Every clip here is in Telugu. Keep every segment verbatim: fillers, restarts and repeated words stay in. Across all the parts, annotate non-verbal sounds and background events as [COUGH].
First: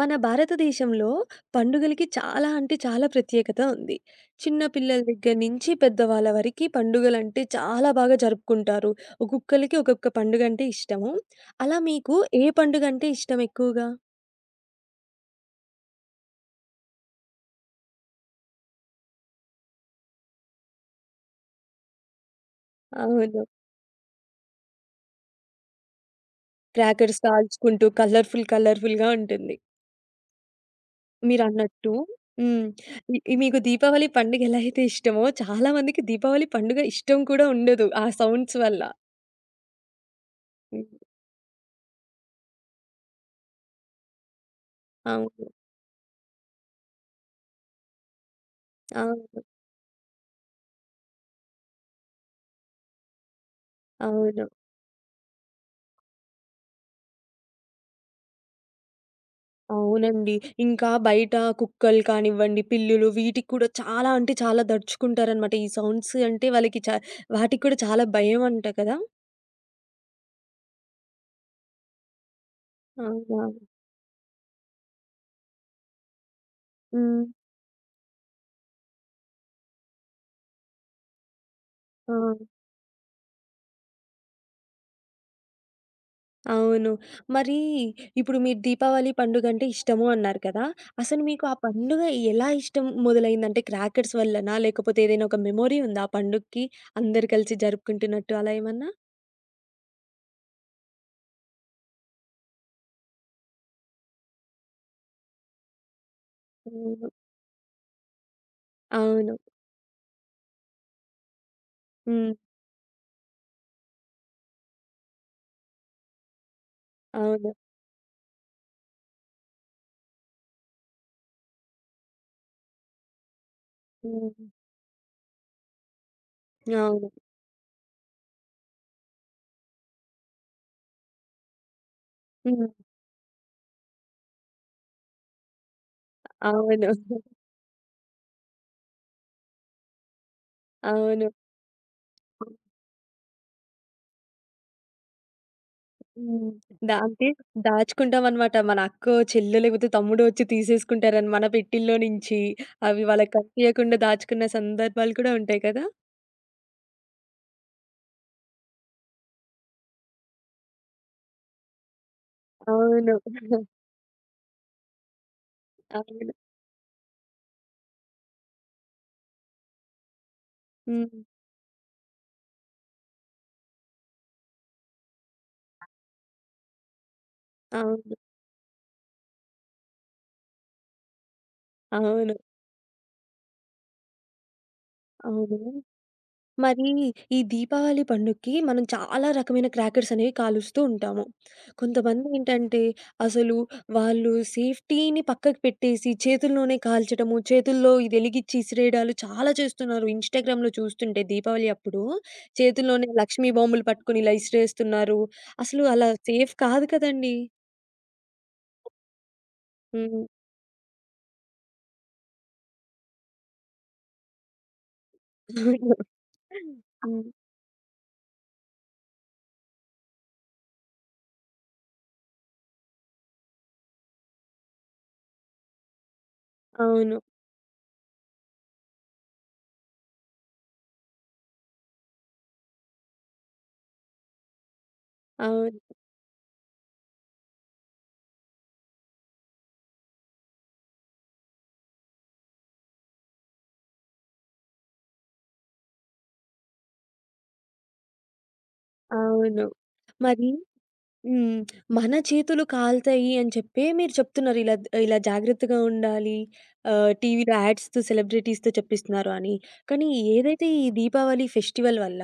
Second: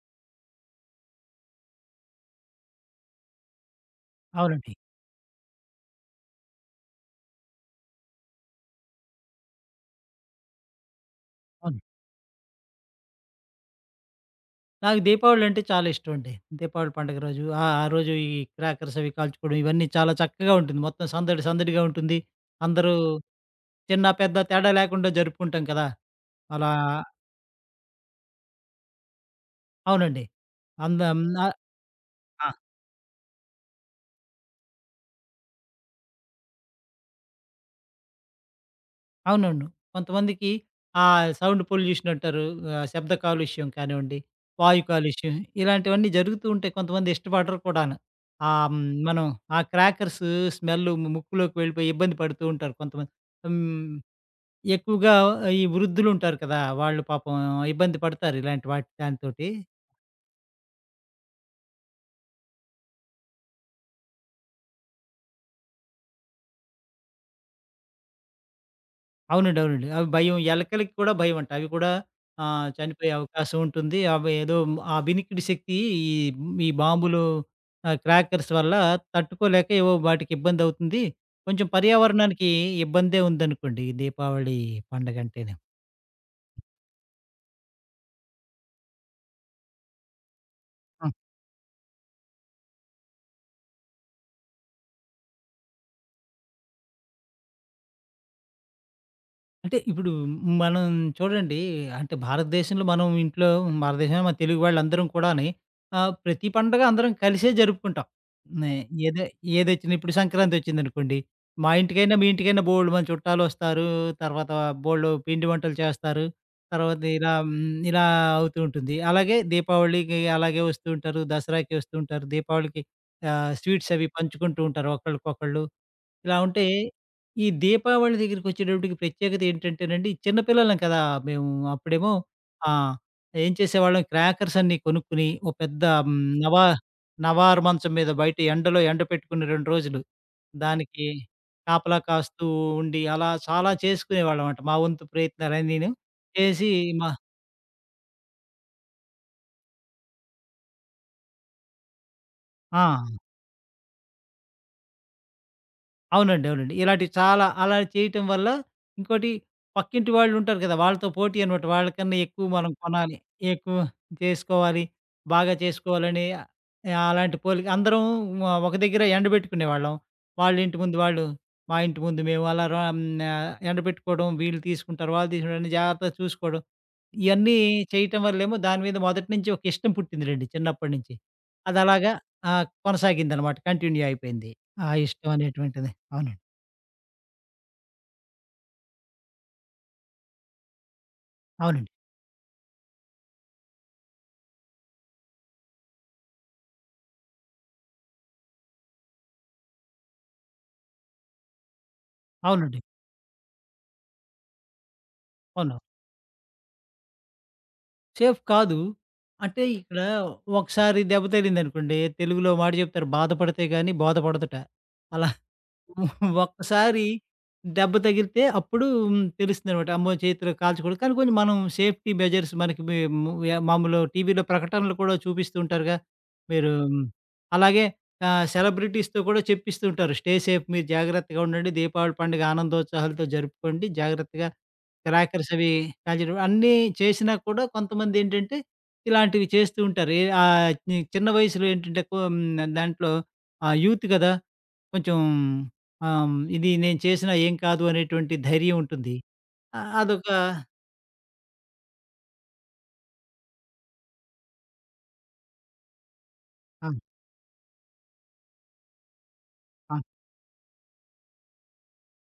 మన భారతదేశంలో పండుగలకి చాలా అంటే చాలా ప్రత్యేకత ఉంది. చిన్న అవునండి. పిల్లల దగ్గర నుంచి పెద్దవాళ్ళ వరకి పండుగలంటే చాలా బాగా జరుపుకుంటారు. ఒక్కొక్కళ్ళకి ఒక్కొక్క పండుగంటే ఇష్టము. అలా అవును. మీకు ఏ పండుగంటే ఇష్టం ఎక్కువగా? నాకు దీపావళంటే చాలా ఇష్టమండి. దీపావళి పండుగ రోజు ఆ! ఆ రోజు ఈ క్రాకర్స్ అవి కాల్చుకోవడం ఇవన్నీ చాలా చక్కగా ఉంటుంది. మొత్తం సందడి సందడిగా ఉంటుంది. అందరూ అవును. చిన్న, పెద్ద తేడా లేకుండా జరుపుకుంటాం కదా! అలా క్రాకర్స్ కాల్చుకుంటూ కలర్‌ఫుల్ కలర్‌ఫుల్‌గా ఉంటుంది. అవునండి. అందం మీరన్నట్టు ఆ! హ్మ్. ఇ మీకు దీపావళి పండుగ ఎలా అయితే ఇష్టమో చాలా మందికి దీపావళి పండుగ ఇష్టం కూడా ఉండదు. ఆ సౌండ్స్ వల్ల. అవునవును. కొంతమందికి హ్మ్. ఆహ్, సౌండ్ పొల్యూషన్ అంటారు. ఆహ్, శబ్ద కాలుష్యం కానివ్వండి, వాయు కాలుష్యం అవును. ఇలాంటివన్నీ జరుగుతూ ఉంటాయి. కొంతమంది ఇష్టపడరు కూడాను. ఆహ్, హ్మ్, మనం అవును. ఆ క్రాకర్స్ స్మెల్ ము ముక్కులోకి వెళ్ళిపోయి ఇబ్బంది పడుతూ ఉంటారు కొంతమంది. హ్మ్, అవును. ఎక్కువగా ఈ వృద్ధులుంటారు కదా! వాళ్ళు పాపం ఇబ్బంది పడతారు ఇలాంటి వాటి దానితోటి. అవునండి. ఇంకా బయట కుక్కలు కానివ్వండి, పిల్లులు వీటికి కూడా చాలా అంటే చాలా దడుచుకుంటారనమాట. ఈ సౌండ్స్ అంటే వాళ్ళకి చ వాటికి కూడా చాలా భయం అంట కదా! అవునండి. అవునండి. అవి భయం. ఎలకలకి కూడా భయమంట. అవి కూడా ఆహ్, చనిపోయే అవునా? అవకాశం ఉంటుంది. అవి ఏదో ఆ వినికిడి శక్తి ఈ ఈ బాంబులు హ్మ్. ఆహ్, క్రాకర్స్ వల్ల తట్టుకోలేక ఏవో వాటికి ఇబ్బందవుతుంది. కొంచెం ఆ! పర్యావరణానికి ఇబ్బందే ఉందనుకోండి. ఈ దీపావళి పండగంటేను. అవును. మరి ఇప్పుడు మీరు దీపావళి పండుగంటే ఇష్టము అన్నారు కదా! అసలు మీకు ఆ పండుగ ఎలా ఇష్టం మొదలైందంటే క్రాకర్స్ వల్లనా? లేకపోతే ఏదైనా ఒక మెమోరీ ఉందా ఆ పండుగకి అందరూ కలిసి జరుపుకుంటున్నట్టు అలా ఏమన్నా? అంటే ఇప్పుడు మనం చూడండి. అంటే భారతదేశంలో మనం ఇంట్లో భారతదేశంలో మన తెలుగు వాళ్ళందరం కూడాని ఆహ్, ప్రతి పండగ హ్మ్. అందరం కలిసే జరుపుకుంటాం. నే ఏదో అవును. ఏదొచ్చినా ఇప్పుడు సంక్రాంతి వచ్చిందనుకోండి, మా ఇంటికైనా, మీ హ్మ్. ఇంటికైనా బోలెడు మంది చుట్టాలొస్తారు. తర్వాత బోలెడు పిండి వంటలు చేస్తారు. తర్వాత ఇలా అవును. హ్మ్, ఇలా అవుతూ ఉంటుంది. అలాగే దీపావళికి అలాగే వస్తూ ఉంటారు. దసరాకి వస్తూ ఉంటారు. దీపావళికి ఆహ్, స్వీట్స్ అవి హ్మ్. పంచుకుంటూ ఉంటారు ఒకళ్ళకొకళ్ళు. ఇలా ఉంటే అవును. ఈ దీపావళి దగ్గరికొచ్చేటప్పటికి ప్రత్యేకత ఏంటంటేనండి, చిన్న పిల్లలం కదా! మేము అప్పుడేమో హ్మ్. ఆ! ఏం చేసేవాళ్ళం? క్రాకర్స్ అన్నీ కొనుక్కొని, ఓ పెద్ద హ్మ్, నవా అవును. నవారు మంచం మీద బయట ఎండలో ఎండపెట్టుకుని రెండు రోజులు. దానికి అవును. కాపలా కాస్తూ ఉండి, అలా చాలా చేసుకునేవాళ్ళమంట. మా వంతు ప్రయత్నాలన్నీను హ్మ్. చేసి దా మా అంటే దాచుకుంటామనమాట. మన అక్కో, చెల్లో లేకపోతే తమ్ముడో వచ్చి తీసేసుకుంటారని మన పెట్టిల్లో నుంచి. అవి ఆ! వాళ్ళకి కనిపియకుండా దాచుకున్న సందర్భాలు కూడా ఉంటాయి కదా! అవునండి. అవునండి. ఇలాంటివి చాలా అలా చేయటం వల్ల ఇంకోటి, పక్కింటి వాళ్ళుంటారు కదా! వాళ్ళతో పోటీ అనమాట. వాళ్ళకన్నా ఎక్కువ మనం అవును. కొనాలి. ఎక్కువ చేసుకోవాలి. బాగా చేసుకోవాలని అవును. ఆహ్, అలాంటి పోలిక అందరం వ ఒక దగ్గర ఎండబెట్టుకునేవాళ్ళం. వాళ్ళింటి ముందు హ్మ్. వాళ్ళు, మా ఇంటి ముందు మేము అలా ర హ్మ్. ఆహ్, ఎండబెట్టుకోవడం, వీళ్ళు తీసుకుంటారు, వాళ్ళు తీసుకుంటారు అని జాగ్రత్తగా చూసుకోవడం. ఇయన్నీ అవును. చేయటం వల్లేమో దాని మీద మొదటి నుంచి ఒక ఇష్టం పుట్టిందిలెండి చిన్నప్పటి నుంచి. అదలాగా అవును. ఆహ్, కొనసాగిందనమాట. కంటిన్యూ అయిపోయింది ఆ ఇష్టం అవును. అవును. అనేటువంటిది. అవునండి. మరి ఈ దీపావళి పండుగకి మనం చాలా రకమైన క్రాకర్స్ అనేవి కాలుస్తూ ఉంటాము. అవునండి. కొంతమంది ఏంటంటే అసలు వాళ్ళు సేఫ్టీని పక్కకు పెట్టేసి చేతుల్లోనే కాల్చడము, చేతుల్లో ఇది వెలిగిచ్చి ఇసిరేయడాలు చాలా చేస్తున్నారు. ఇన్‌స్టాగ్రామ్‌లో చూస్తుంటే దీపావళి అప్పుడు అవునండి. చేతుల్లోనే లక్ష్మీ బాంబులు పట్టుకొని ఇలా ఇసిరేస్తున్నారు. అవును. అసలు అలా సేఫ్ కాదు కదండీ! సేఫ్ కాదు. అంటే ఇక్కడ హ్మ్. ఒకసారి దెబ్బ తగిలిందనుకోండి, తెలుగులో మాట చెప్తారు బాధపడితే గాని బోధపడదుట. అలా అవును. ఒక్కసారి హ్మ్. [LAUGHS] దెబ్బ తగిలితే అప్పుడు తెలుస్తుందనమాట. అమ్మో! చేతిలో కాల్చకూడదు. కానీ కొంచెం మనం సేఫ్టీ మెజర్స్ మనకి మే ము యా మామూలు టీవీలో ప్రకటనలు కూడా చూపిస్తూ ఉంటారుగా. మీరు మ్, అవును. అలాగే ఆహ్, సెలబ్రిటీస్‌తో కూడా చెప్పిస్తూ ఉంటారు. స్టే సేఫ్, మీరు జాగ్రత్తగా ఉండండి. దీపావళి పండుగ ఆనందోత్సాహాలతో జరుపుకోండి. జాగ్రత్తగా క్రాకర్స్ అవి అవును. కాల్చడం అన్నీ చేసినా కూడా కొంతమందేంటంటే ఇలాంటివి చేస్తూ ఉంటారు. ఏ ఆహ్, చి చిన్న వయసులో ఏంటంటే కొ హ్మ్, దాంట్లో ఆహ్, యూత్ కదా! కొంచెం ఆహ్, హ్మ్, ఇది నేను చేసినా ఏం కాదు అనేటువంటి ధైర్యం ఉంటుంది. అవును. ఆహ్, అదొక మరి హ్మ్. మన చేతులు కాలుతాయి అని చెప్పే మీరు చెప్తున్నారు. ఇలా ద ఇలా జాగ్రత్తగా ఉండాలి. ఆ! ఆహ్, టీవీలో యాడ్స్‌తో, సెలబ్రిటీస్‌తో చెప్పిస్తున్నారు అని. ఆ! కానీ ఏదైతే ఈ దీపావళి ఫెస్టివల్ వల్ల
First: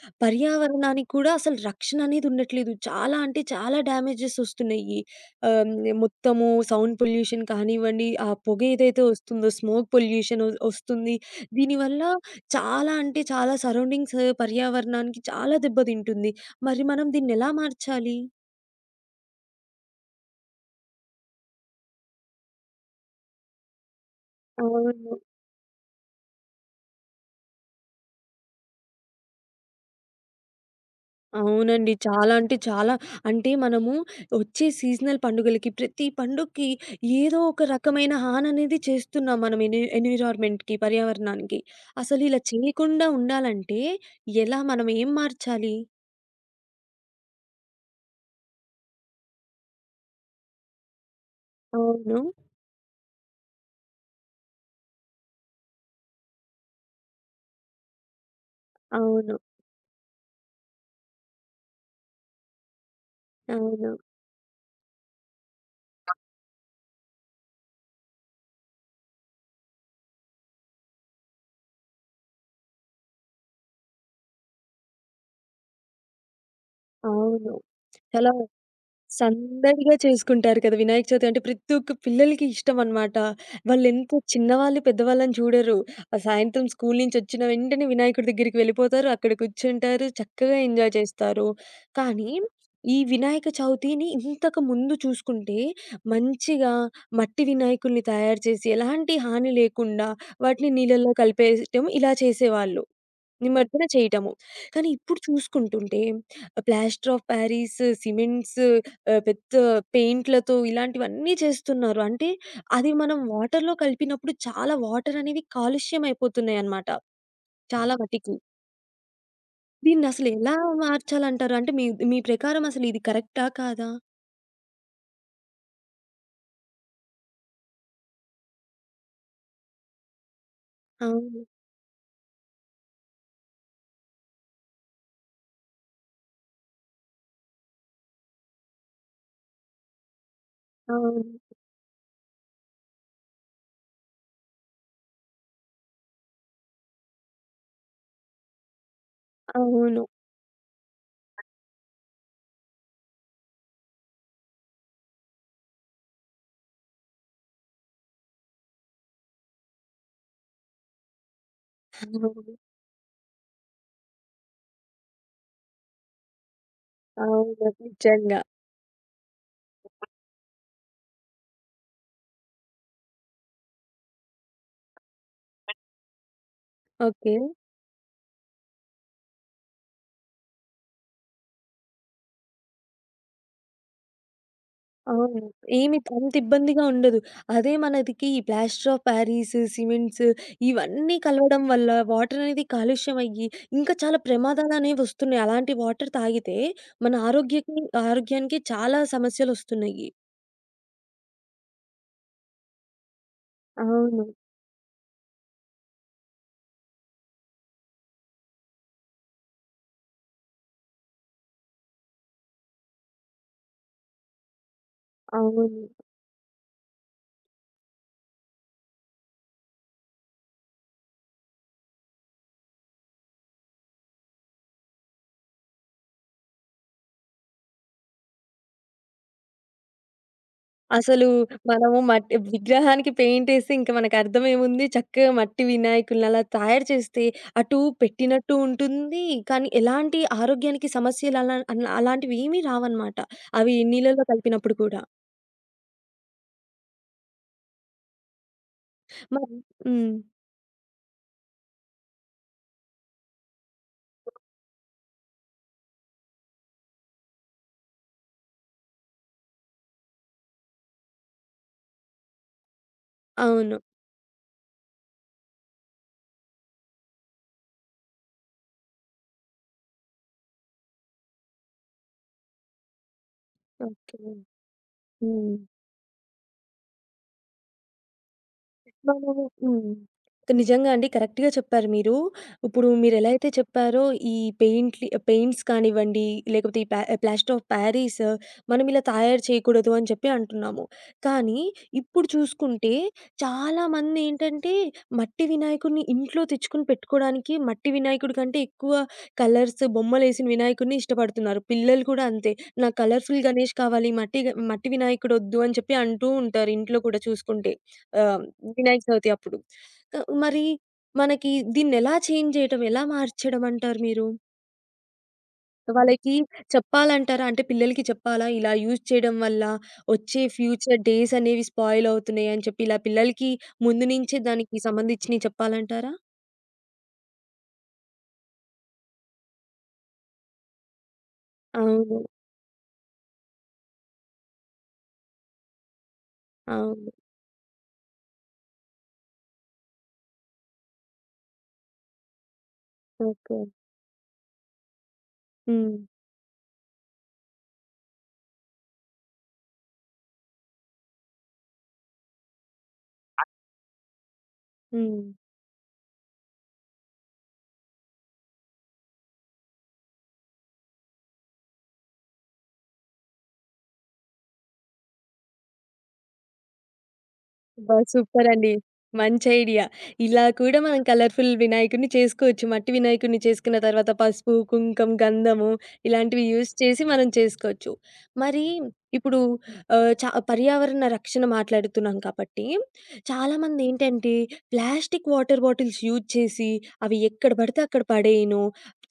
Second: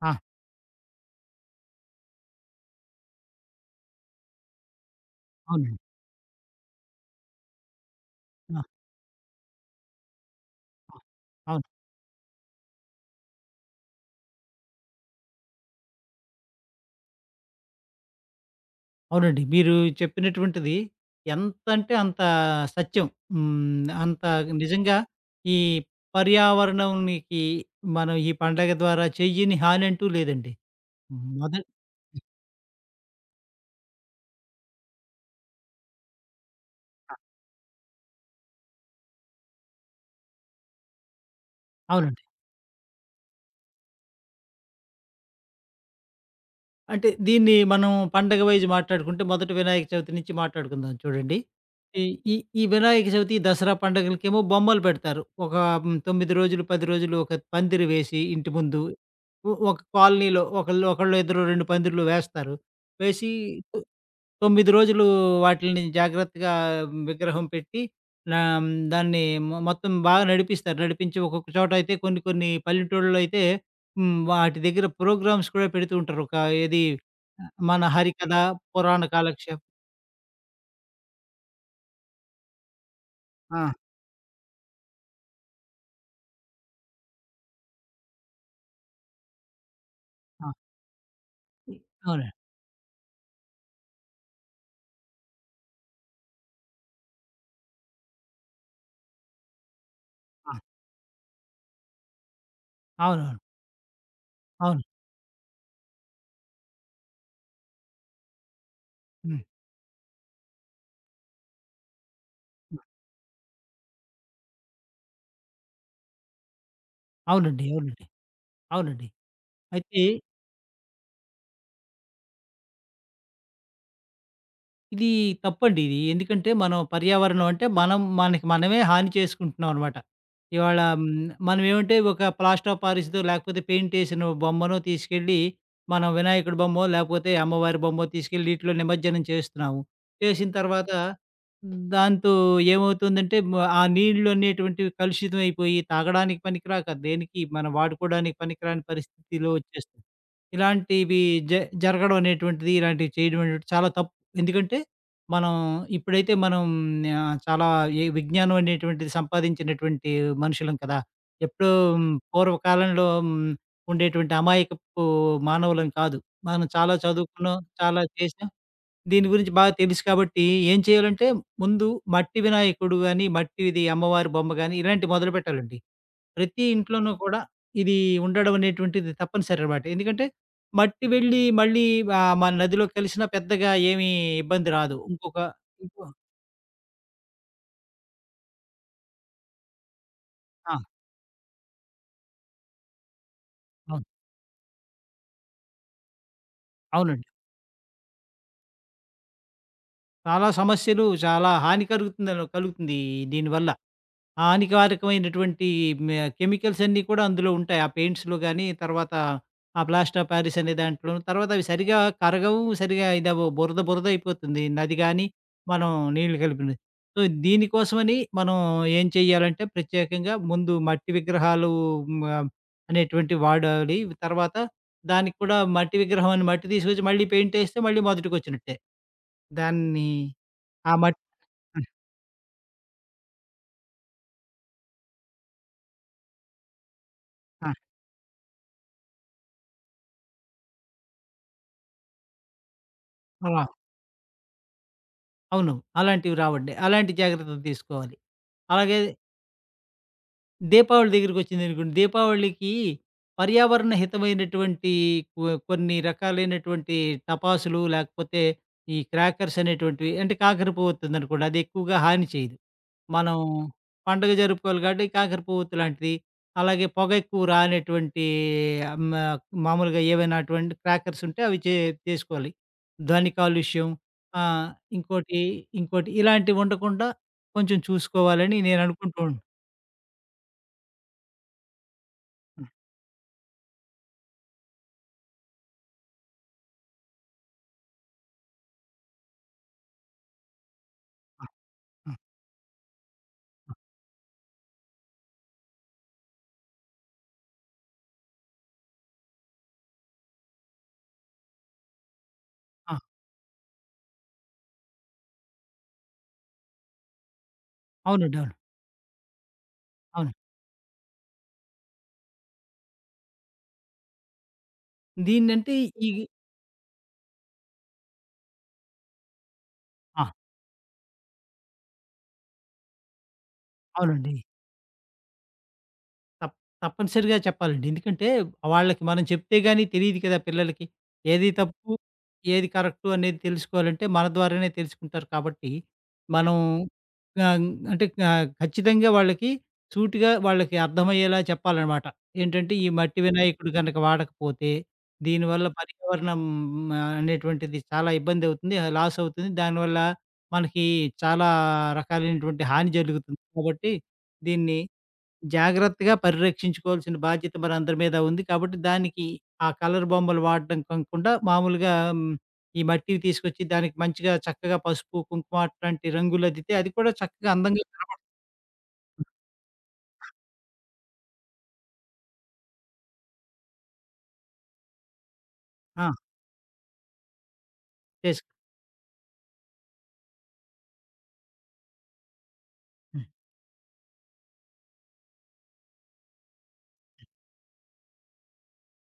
ఆ! పర్యావరణానికి కూడా అసలు రక్షణ అనేది ఉండట్లేదు. చాలా అంటే చాలా డ్యామేజెస్ వస్తున్నాయి. ఆహ్, అవునండి. మొత్తము సౌండ్ పొల్యూషన్ కానివ్వండి, ఆ ఆ! పొగ ఏదైతే వస్తుందో స్మోక్ పొల్యూషన్ ఒ ఆ! వస్తుంది. అవును. దీనివల్ల చాలా అంటే చాలా సరౌండింగ్స్ పర్యావరణానికి చాలా దెబ్బతింటుంది. మరి మనం దీన్నెలా మార్చాలి? అవునండి. మీరు చెప్పినటువంటిది ఎంతంటే అంత సత్యం. హ్మ్. అంత నిజంగా అవును. ఈ పర్యావరణంనికి మనం ఈ పండగ ద్వారా చెయ్యని హానంటూ లేదండి. మొద అవునండి. చాలా అంటే చాలా. అంటే మనము వచ్చే సీజనల్ పండుగలకి, ప్రతి పండుగకి ఏదో ఒక రకమైన హాననేది చేస్తున్నాం మనం ఎని ఎన్విరాన్మెంట్‌కి, పర్యావరణానికి. అవునండి. అసలు ఇలా చేయకుండా ఉండాలంటే ఎలా? మనం ఏం మార్చాలి? అంటే దీన్ని మనం పండగ వైజ్ మాట్లాడుకుంటే మొదట వినాయక చవితి నుంచి మాట్లాడుకుందాం చూడండి. ఈ అవును. ఈ ఈ వినాయక చవితి, దసరా పండగలకేమో బొమ్మలు పెడతారు. ఒక హ్మ్, తొమ్మిది రోజులు, పది రోజులు ఒక పందిరి వేసి ఇంటి ముందు, అవును. ఒ ఒక కాలనీలో ఒకళ్ళు, ఒకళ్ళో ఇద్దరో రెండు పందిర్లు వేస్తారు. వేసి అవును. తొమ్మిది రోజులు వాటిల్ని జాగ్రత్తగా విగ్రహం పెట్టి, నా దాన్ని మొ మొత్తం బాగా నడిపిస్తారు. నడిపించి ఒక్కొక్క చోట అయితే కొన్ని కొన్ని పల్లెటూళ్ళలో అయితే హ్మ్. వాటి దగ్గర ప్రోగ్రామ్స్ కూడా పెడుతూ ఉంటారు. ఒక ఏది ఆహ్, అవును. మన చాలా హరికథ, పురాణ కాలక్షేపం. సందడిగా చేసుకుంటారు కదా! వినాయక చవితి అంటే ప్రతి ఒక్క పిల్లలకి ఇష్టమనమాట. ఆ! వాళ్ళెంత చిన్నవాళ్ళు, పెద్దవాళ్ళని చూడరు. ఆ సాయంత్రం స్కూలు నుంచొచ్చిన వెంటనే వినాయకుడి దగ్గరికి వెళ్ళిపోతారు. అక్కడ కూర్చుంటారు. ఆ! చక్కగా ఎంజాయ్ చేస్తారు. ఇ కానీ అవునండి. ఈ వినాయక చవితిని ఇంతకు ముందు చూసుకుంటే మంచిగా మట్టి వినాయకుడిని తయారు చేసి ఎలాంటి హాని లేకుండా ఆ! వాటిని నీళ్ళలో కలిపేయటం ఇలా చేసేవాళ్ళు. అవునవును. నిమజ్జన చేయటము. అవును. కానీ ఇప్పుడు చూసుకుంటుంటే ప్లాస్టర్ ఆఫ్ పారిస్, సిమెంట్స్ ఆహ్, హ్మ్. పెద్ద పెయింట్‌లతో ఇలాంటివన్నీ చేస్తున్నారు. అంటే అది మనం వాటర్‌లో కలిపినప్పుడు చాలా వాటర్ అనేవి కాలుష్యం అయిపోతున్నాయన్నమాట. అవునండి. చాలా అవునండి. మటికి. అవునండి. అయితే దీన్నసలు ఎలా మార్చాలంటారు? అంటే మీ మీ ప్రకారం అసలు ఇది కరెక్టా? కాదా? ఇది తప్పండి ఇది. ఎందుకంటే మనం పర్యావరణం అంటే మనం మనకి మనమే హాని చేసుకుంటున్నాం అనమాట. ఇవాళ హ్మ్, అవును. మనమేమంటే ఒక ప్లాస్టర్ ఆఫ్ పారిస్‌దో లేకపోతే పెయింట్ ఏసిన బొమ్మనో తీసుకెళ్ళి మనం వినాయకుడి బొమ్మో లేకపోతే అమ్మవారి బొమ్మో తీసుకెళ్ళి నీటిలో నిమజ్జనం చేస్తున్నాము. చేసిన తర్వాత అవును. దాంతో ఏమవుతుందంటే మ ఆ నీళ్ళు అనేటువంటివి కలుషితం అయిపోయి తాగడానికి పనికిరాక, దేనికి మనం వాడుకోవడానికి పనికిరాని పరిస్థితిలో అవును. వచ్చేస్తుంది. ఇలాంటివి జ జరగడం అనేటువంటిది, ఇలాంటివి చేయడం అనేటువంటిది చాలా తప్పు. ఎందుకంటే, మనం ఇప్పుడైతే మనం ఆహ్, చాలా ఈ విజ్ఞానం అనేటువంటిది సంపాదించినటువంటి మనుషులం కదా! ఎప్పుడో మ్, అవును. పూర్వకాలంలో హ్మ్, ఉండేటువంటి అమాయకపు మానవులం కాదు. మనం చాలా చదువుకున్నాం, అవును. చాలా నిజంగా. చేసాం. దీని గురించి బాగా తెలుసు కాబట్టి ఏం చేయాలంటే, ముందు మట్టి వినాయకుడు గాని, మట్టిది అమ్మవారి బొమ్మ గాని, ఇలాంటివి మొదలుపెట్టాలండి. ప్రతి ఇంట్లోనూ ఓకే. కూడా ఇది ఉండడం అనేటువంటిది తప్పనిసరనమాట. ఎందుకంటే మట్టి వెళ్ళి మళ్ళీ ఆహ్, మన నదిలో కలిసినా పెద్దగా ఏమీ ఇబ్బంది రాదు. ఇంకొక అవును. ఏమి ఇంకో అంత ఇబ్బందిగా ఉండదు. అదే మనదికి ఈ ప్లాస్టర్ ఆఫ్ పారిస్, సిమెంట్స్ ఆ! ఇవన్నీ కలవడం వల్ల వాటర్ అనేది కాలుష్యం అయ్యి, ఇంకా అవును. చాలా ప్రమాదాలనేవొస్తున్నాయి. అలాంటి వాటర్ తాగితే మన అవునండి. ఆరోగ్యకి ఆరోగ్యానికి చాలా సమస్యలొస్తున్నాయి. చాలా సమస్యలు చాలా హాని కలుగుతుందని కలుగుతుంది దీనివల్ల. అవును. హానికారకమైనటువంటి మె కెమికల్స్ అన్నీ కూడా అందులో ఉంటాయి. ఆ పెయింట్స్‌లో గాని, తర్వాత ఆ ప్లాస్టర్ ఆఫ్ పారిస్ అనే దాంట్లోను. తర్వాత అవి సరిగ్గా కరగవు, సరిగ్గా ఇదవ్వవు. బురద బురద అయిపోతుంది నది గాని, అవును. మనం నీళ్లు కలిపినది. సో, దీనికోసమని మనం ఏం చేయాలంటే ప్రత్యేకంగా ముందు మట్టి విగ్రహాలు మ అనేటువంటివి వాడాలి. తర్వాత దానికి కూడా మట్టి విగ్రహం అని మట్టి తీసుకొచ్చి మళ్ళీ పెయింటేస్తే మళ్ళీ మొదటికొచ్చినట్టే. దాన్ని ఆ మట్ అసలు మనము మట్టి విగ్రహానికి పెయింటేసి ఇంక మనకర్థమేముంది, చక్కగా మట్టి వినాయకుడినలా తయారు చేస్తే, ఆ! ఆ! అటు పెట్టినట్టు ఉంటుంది, కానీ ఎలాంటి ఆరోగ్యానికి సమస్యలు అలా అన్ అలాంటివి ఏమీ రావన్నమాట. ఆ! అవి నీళ్ళలో కలిపినప్పుడు కూడా. అవును. అలాంటివి రావండి. అలాంటి జాగ్రత్తలు తీసుకోవాలి. అలాగే మరి హ్మ్. దీపావళి దగ్గరికొచ్చిందనుకోండి. దీపావళికి పర్యావరణ హితమైనటువంటి కొ కొన్ని రకాలైనటువంటి టపాసులు, లేకపోతే ఈ క్రాకర్స్ అనేటువంటివి, అంటే కాకర పువ్వొత్తుందనుకోండి, అది ఎక్కువగా హాని చేయదు. మనం అవును. పండగ జరుపుకోవాలి కాబట్టి కాకర పువ్వొత్తు లాంటిది, అలాగే పొగెక్కువ రానటువంటి ఆహ్, మా మామూలుగా ఏవైనా అటువంటి క్రాకర్స్ ఉంటే అవి చే చేసుకోవాలి. ధ్వని కాలుష్యం ఓకే. ఆ! ఇంకోటి, హ్మ్. ఇంకోటి ఇలాంటివి ఉండకుండా కొంచెం చూసుకోవాలని నేననుకుంటూ మనము ఉన్ హ్మ్. నిజంగా అండి. కరెక్ట్‌గా చెప్పారు మీరు. ఇప్పుడు మీరెలైతే చెప్పారో ఈ పెయింట్‌లి పెయింట్స్ కానివ్వండి, లేకపోతే ఈ ప్లా ప్లాస్టర్ ఆఫ్ పారిస్ మనం ఇలా తయారు చేయకూడదు అని చెప్పి అంటున్నాము. ఆ! కానీ ఆ! ఇప్పుడు చూసుకుంటే చాలామంది ఏంటంటే మట్టి వినాయకుడిని ఇంట్లో తెచ్చుకొని పెట్టుకోవడానికి మట్టి వినాయకుడి కంటే ఎక్కువ కలర్స్, బొమ్మలేసిన వినాయకుడిని ఇష్టపడుతున్నారు. పిల్లలు కూడా అంతే. ఆ! నాకు కలర్‌ఫుల్ గణేష్ కావాలి, మట్టి గ మట్టి వినాయకుడొద్దు అని చెప్పి అంటూ ఉంటారు ఇంట్లో కూడా చూసుకుంటే. అవునండి. ఆహ్, అవును. వినాయక చవితి అప్పుడు. క అవును. మరి మనకి దీన్నెలా చేంజ్ చేయటం, ఎలా మార్చడం అంటారు మీరు? దీన్నంటే ఈ వాళ్ళకి చెప్పాలంటారా? అంటే పిల్లలకి చెప్పాలా? ఇలా యూజ్ చేయడం వల్ల ఆ! వచ్చే ఫ్యూచర్ డేస్ అనేవి స్పాయిల్ అవుతున్నాయి అని చెప్పి, ఇలా పిల్లలకి ముందు అవునండి. నుంచే దానికి సంబంధించినయి చెప్పాలంటారా? తప్ తప్పనిసరిగా చెప్పాలండి. ఎందుకంటే వాళ్ళకి మనం చెప్తే గాని తెలీదు కదా పిల్లలకి. ఏది తప్పు, అవును. ఏది కరెక్టు అనేది తెలుసుకోవాలంటే మన ద్వారానే తెలుసుకుంటారు కాబట్టి, మనం అవును. ఆహ్, అంటే ఆహ్, ఖచ్చితంగా వాళ్ళకి సూటిగా వాళ్ళకి అర్థమయ్యేలా చెప్పాలనమాట. ఏంటంటే ఈ మట్టి ఓకే. వినాయకుడు గనక వాడకపోతే దీనివల్ల హ్మ్. పర్యావరణం ఆహ్, అనేటువంటిది చాలా ఇబ్బందవుతుంది. లాస్ అవుతుంది. దానివల్ల మనకి చాలా రకాలైనటువంటి హాని జరుగుతుంది. కాబట్టి దీన్ని హ్మ్. జాగ్రత్తగా పరిరక్షించుకోవాల్సిన బాధ్యత మనందరి మీద ఉంది. కాబట్టి దానికి ఆ కలర్ బొమ్మలు వాడడం కాకుండా మామూలుగా హ్మ్, ఈ మట్టివి తీసుకొచ్చి దానికి మంచిగా చక్కగా పసుపు, కుంకుమ అట్లాంటి రంగులద్దితే అది కూడా చక్కగా అందంగా అబ్బా! కనపడుతుంది. సూపరండి. మంచి ఐడియా. ఇలా కూడా మనం కలర్‌ఫుల్ వినాయకుడిని చేసుకోవచ్చు. మట్టి వినాయకుడిని చేసుకున్న తర్వాత పసుపు, కుంకం, గంధము ఆ! ఇలాంటివి యూజ్ చేసి మనం చేసుకోవచ్చు. చేసు మరి ఇప్పుడు ఆహ్, చ పర్యావరణ రక్షణ మాట్లాడుతున్నాం కాబట్టి హ్మ్. చాలామంది ఏంటంటే ప్లాస్టిక్ వాటర్ బాటిల్స్ యూజ్ చేసి అవి ఎక్కడ పడితే అక్కడ పడేయను.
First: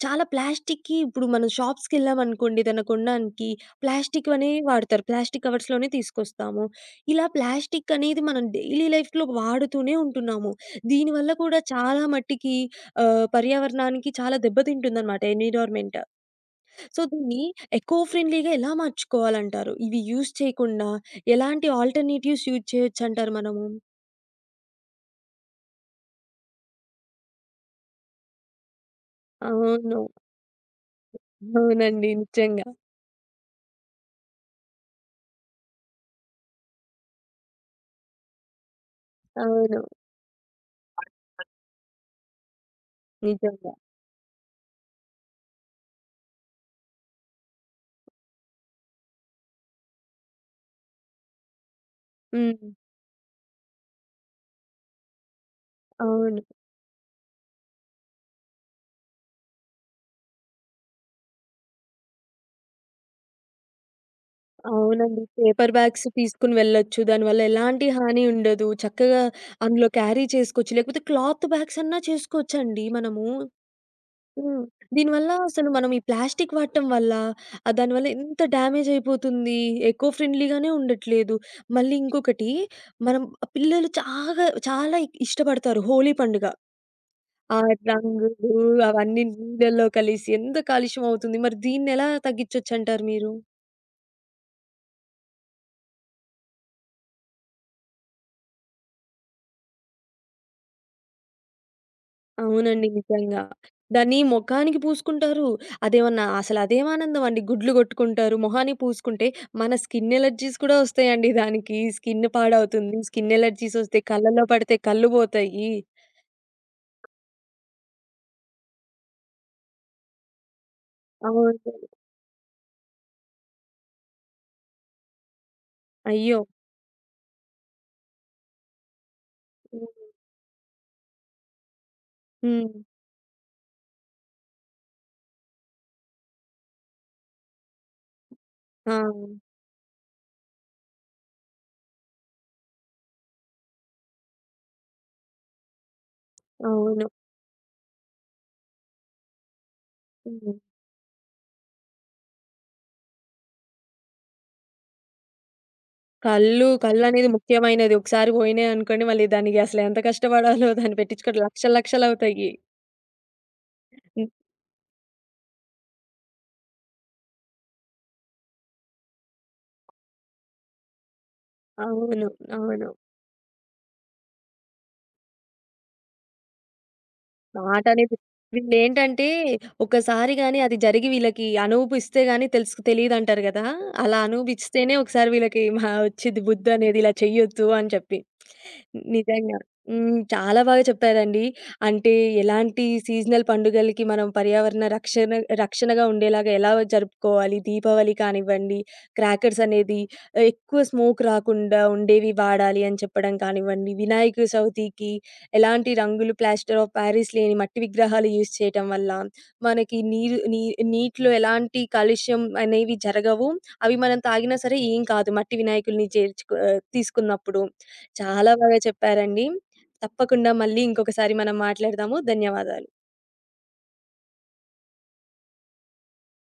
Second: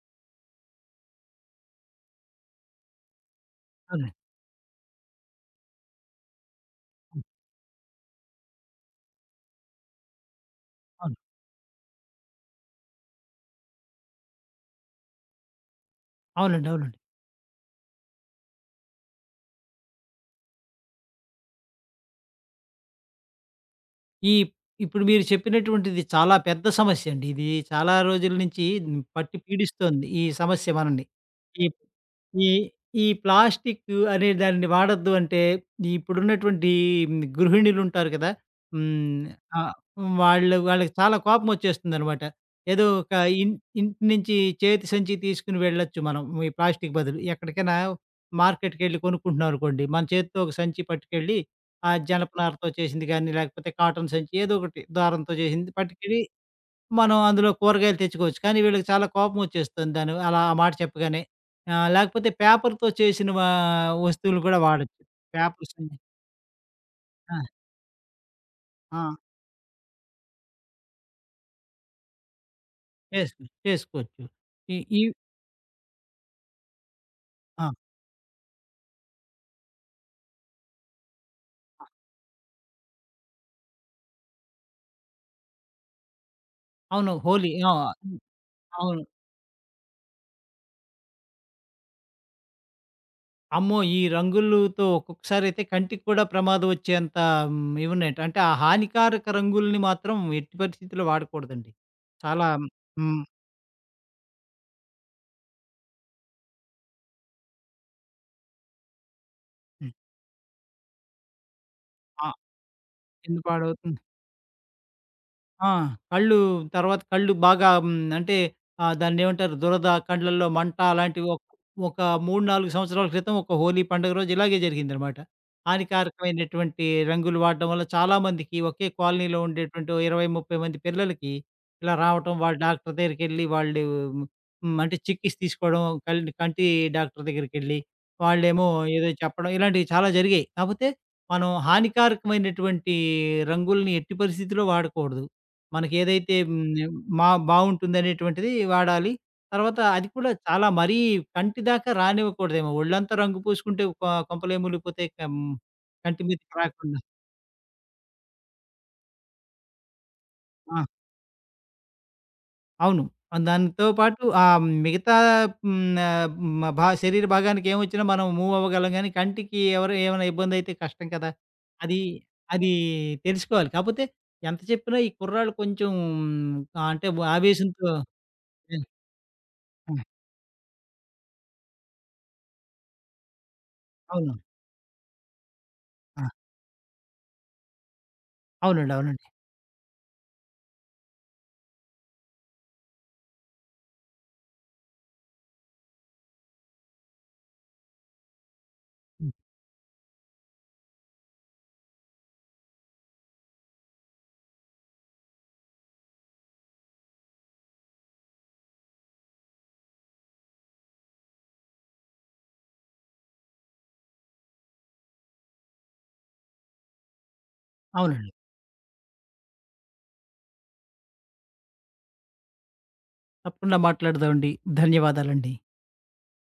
చాలా ప్లాస్టిక్‌కి ఇప్పుడు మనం షాప్స్‌కెళ్ళామనుకోండి ఏదైనా కొనడానికి అవునండి. ప్లాస్టిక్‌వనే వాడతారు. ప్లాస్టిక్ కవర్స్‌లోనే తీసుకొస్తాము. హ్మ్. ఇలా ప్లాస్టిక్ అనేది మనం డైలీ లైఫ్‌లో వాడుతూనే ఉంటున్నాము. అవును. దీనివల్ల కూడా చాలా మట్టికి ఆహ్, పర్యావరణానికి చాలా దెబ్బతింటుందనమాట ఎన్విరాన్మెంట్. అవునండి. అవునండి. సో, దీన్ని ఎకో ఫ్రెండ్లీగా ఎలా మార్చుకోవాలంటారు? ఇవి యూజ్ చేయకుండా ఎలాంటి ఆల్టర్‌నేటివ్స్ యూజ్ చేయొచ్చంటారు మనము? ఈ ఇప్పుడు మీరు చెప్పినటువంటిది చాలా పెద్ద సమస్య అండి. ఇది చాలా రోజుల నుంచి హ్మ్, పట్టి అవును. పీడిస్తోంది ఈ సమస్య మనల్ని. ఈ అవునండి. ఈ నిజంగా. ఈ ప్లాస్టిక్ అనే దాన్ని వాడొద్దు అంటే, ఈ ఇప్పుడున్నటువంటి హ్మ్, గృహిణులుంటారు కదా! హ్మ్. ఆ! అవును. వాళ్ళు వాళ్ళకి చాలా కోపమొచ్చేస్తుందనమాట. ఏదో ఒక ఇన్ నిజంగా. ఇంటి నుంచి చేతి సంచి తీసుకొని వెళ్ళొచ్చు మనం ఈ ప్లాస్టిక్ బదులు. ఎక్కడికైనా మార్కెట్‌కెళ్ళి కొనుక్కుంటున్నాం అనుకోండి, మన చేత్తో ఒక సంచి పట్టుకెళ్ళి, ఆ జనపనారతో హ్మ్. చేసింది గానీ, లేకపోతే కాటన్ సంచి ఏదో ఒకటి దారంతో చేసింది పట్టుకెళ్ళి అవును. మనం అందులో కూరగాయలు తెచ్చుకోవచ్చు. కానీ వీళ్ళకి చాలా కోపం వచ్చేస్తుంది దాని అలా ఆ మాట చెప్పగానే. ఆహ్, లేకపోతే పేపర్‌తో చేసిన వా వస్తువులు కూడా వాడొచ్చు. అవునండి. పేపర్ పేపర్స్ అన్ని. బ్యాగ్స్ తీసుకొని వెళ్ళొచ్చు. ఆ! దానివల్ల ఎలాంటి హాని ఉండదు. ఆ! చక్కగా అందులో క్యారీ చేసుకోవచ్చు. లేకపోతే క్లాత్ బ్యాగ్స్ అన్నా చేసుకోవచ్చండి మనము. చేసు చేసుకోవచ్చు. హ్మ్. ఈ ఈ దీనివల్ల అసలు మనం ఈ ప్లాస్టిక్ వాడటం వల్ల ఆ! ఆహ్, దానివల్ల ఎంత డ్యామేజ్ అయిపోతుంది. ఎకో ఫ్రెండ్లీగానే ఉండట్లేదు. మళ్ళీ ఇంకొకటి మనం ఆ పిల్లలు చాగా చాలా ఇ- ఇష్టపడతారు హోలీ పండుగ. అవును. హోలీ. ఆ ఆ! హ్మ్. రంగులు అవును. అవన్నీ నీళ్ళలో కలిసి ఎంత కాలుష్యం అవుతుంది. మరి దీన్నెలా తగ్గించొచ్చంటారు మీరు? అమ్మో! ఈ రంగులుతో ఒక్కొక్కసారయితే కంటికి కూడా ప్రమాదం వచ్చేంత హ్మ్, ఇవున్నాయట. అంటే ఆ హానికారక రంగుల్ని మాత్రం ఎట్టి పరిస్థితిలో వాడకూడదండి. చాలా అవునండి. హ్మ్. నిజంగా. దాన్ని మొఖానికి పూసుకుంటారు. అదేమన్నా అసలదేం ఆనందమండి. గుడ్లు గొట్టుకుంటారు. మొహానికి పూసుకుంటే మన స్కిన్ ఎలర్జీస్ కూడా వస్తాయండి దానికి. స్కిన్ ఆ! పాడవుతుంది. స్కిన్ ఎందుకు ఎలర్జీస్ పాడవుతుంది? వస్తాయి. కళ్ళలో పడితే కళ్ళు పోతాయి. ఆ! కళ్ళు తర్వాత కళ్ళు బాగా హ్మ్, అంటే ఆహ్, దాన్నేమంటారు దురద, కండ్లల్లో మంట అలాంటివి ఒక్ అవును. ఒక మూడు, నాలుగు సంవత్సరాల క్రితం ఒక హోలీ పండుగ రోజు ఇలాగే జరిగిందనమాట. అయ్యో! హానికారకమైనటువంటి రంగులు వాడడం వల్ల చాలామందికి, ఒకే కాలనీలో ఉండేటువంటి ఓ హ్మ్. ఇరవై, ముప్పై మంది పిల్లలకి ఇలా రావటం, వాళ్ళు హ్మ్. డాక్టర్ దగ్గరికెళ్ళి వాళ్ళు హ్మ్, అంటే చికిత్స తీసుకోవడం, కళ్ళు కంటి డాక్టర్ దగ్గరికెళ్ళి, వాళ్ళేమో ఆ! ఏదో చెప్పడం ఇలాంటివి చాలా జరిగాయి. కాపోతే మనం హానికారకమైనటువంటి రంగుల్ని ఎట్టి పరిస్థితిలో వాడకూడదు. మనకేదైతే హ్మ్. అవును. మా బావుంటుందనేటువంటిది వాడాలి. తర్వాత అది కూడా హ్మ్. చాలా మరీ కంటి దాకా రానివ్వకూడదేమో! ఒళ్ళంతా రంగు పూసుకుంటే కొ కొంపలేం మునిగిపోతాయి. కం కంటి మీదకి కళ్ళు రాకుండా. కళ్ళనేది ముఖ్యమైనది. ఒకసారి పోయినాయనుకోండి మళ్ళీ దానికి అసలెంత కష్టపడాలో ఆ! దాన్ని పెట్టించుకోవడం లక్షలు లక్షలవుతాయి. అవును. ఆ, దానితో పాటు హ్మ్. ఆహ్, మిగతా హ్మ్. ఆహ్, మ భా శరీర భాగానికి ఏమొచ్చినా మనం మూవ్ అవ్వగలం గానీ, కంటికి ఎవరు ఏమైనా ఇబ్బందయితే కష్టం కదా! అది అవును. అది అవును. తెలుసుకోవాలి. కాపోతే ఎంత చెప్పినా ఈ కుర్రాళ్ళు కొంచెం ఆహ్, అంటే ఆవేశంతో మాటనేది హ్మ్. వీళ్ళేంటంటే హ్మ్. ఒక్కసారి గాని అది జరిగి వీళ్ళకి అనుభూపిస్తే గాని తెలుసు తెలీదంటారు గదా! అలా అవును. అనుభవిస్తేనే ఒకసారి వీళ్ళకి మహా ఆ! వచ్చిద్ది బుద్ధనేది ఇలా చెయ్యొద్దు అని చెప్పి. అవునండి. అవునండి. నిజంగా. హ్మ్. చాలా బాగా చెప్పారండి. అంటే ఎలాంటి సీజనల్ పండుగలకి మనం పర్యావరణ రక్షణ రక్షణగా ఉండేలాగా ఎలా జరుపుకోవాలి. దీపావళి కానివ్వండి, హ్మ్. క్రాకర్స్ అనేది ఆ, ఎక్కువ స్మోక్ రాకుండా ఉండేవి వాడాలి అని చెప్పడం కానివ్వండి, వినాయక చవితికి ఎలాంటి రంగులు, ప్లాస్టర్ ఆఫ్ ప్యారిస్ లేని మట్టి విగ్రహాలు యూజ్ చేయటం వల్ల మనకి నీరు నీ నీటిలో ఎలాంటి కాలుష్యం అనేవి జరగవు. అవి మనం తాగినా సరే ఏం కాదు మట్టి వినాయకుడిని చేర్చుకో ఆహ్, తీసుకున్నప్పుడు. అవునండి. చాలా బాగా చెప్పారండి. తప్పకుండా మళ్ళీ ఇంకొకసారి మనం మాట్లాడదాము. ధన్యవాదాలు. తప్పకుండా మాట్లాడదామండి. ధన్యవాదాలండి.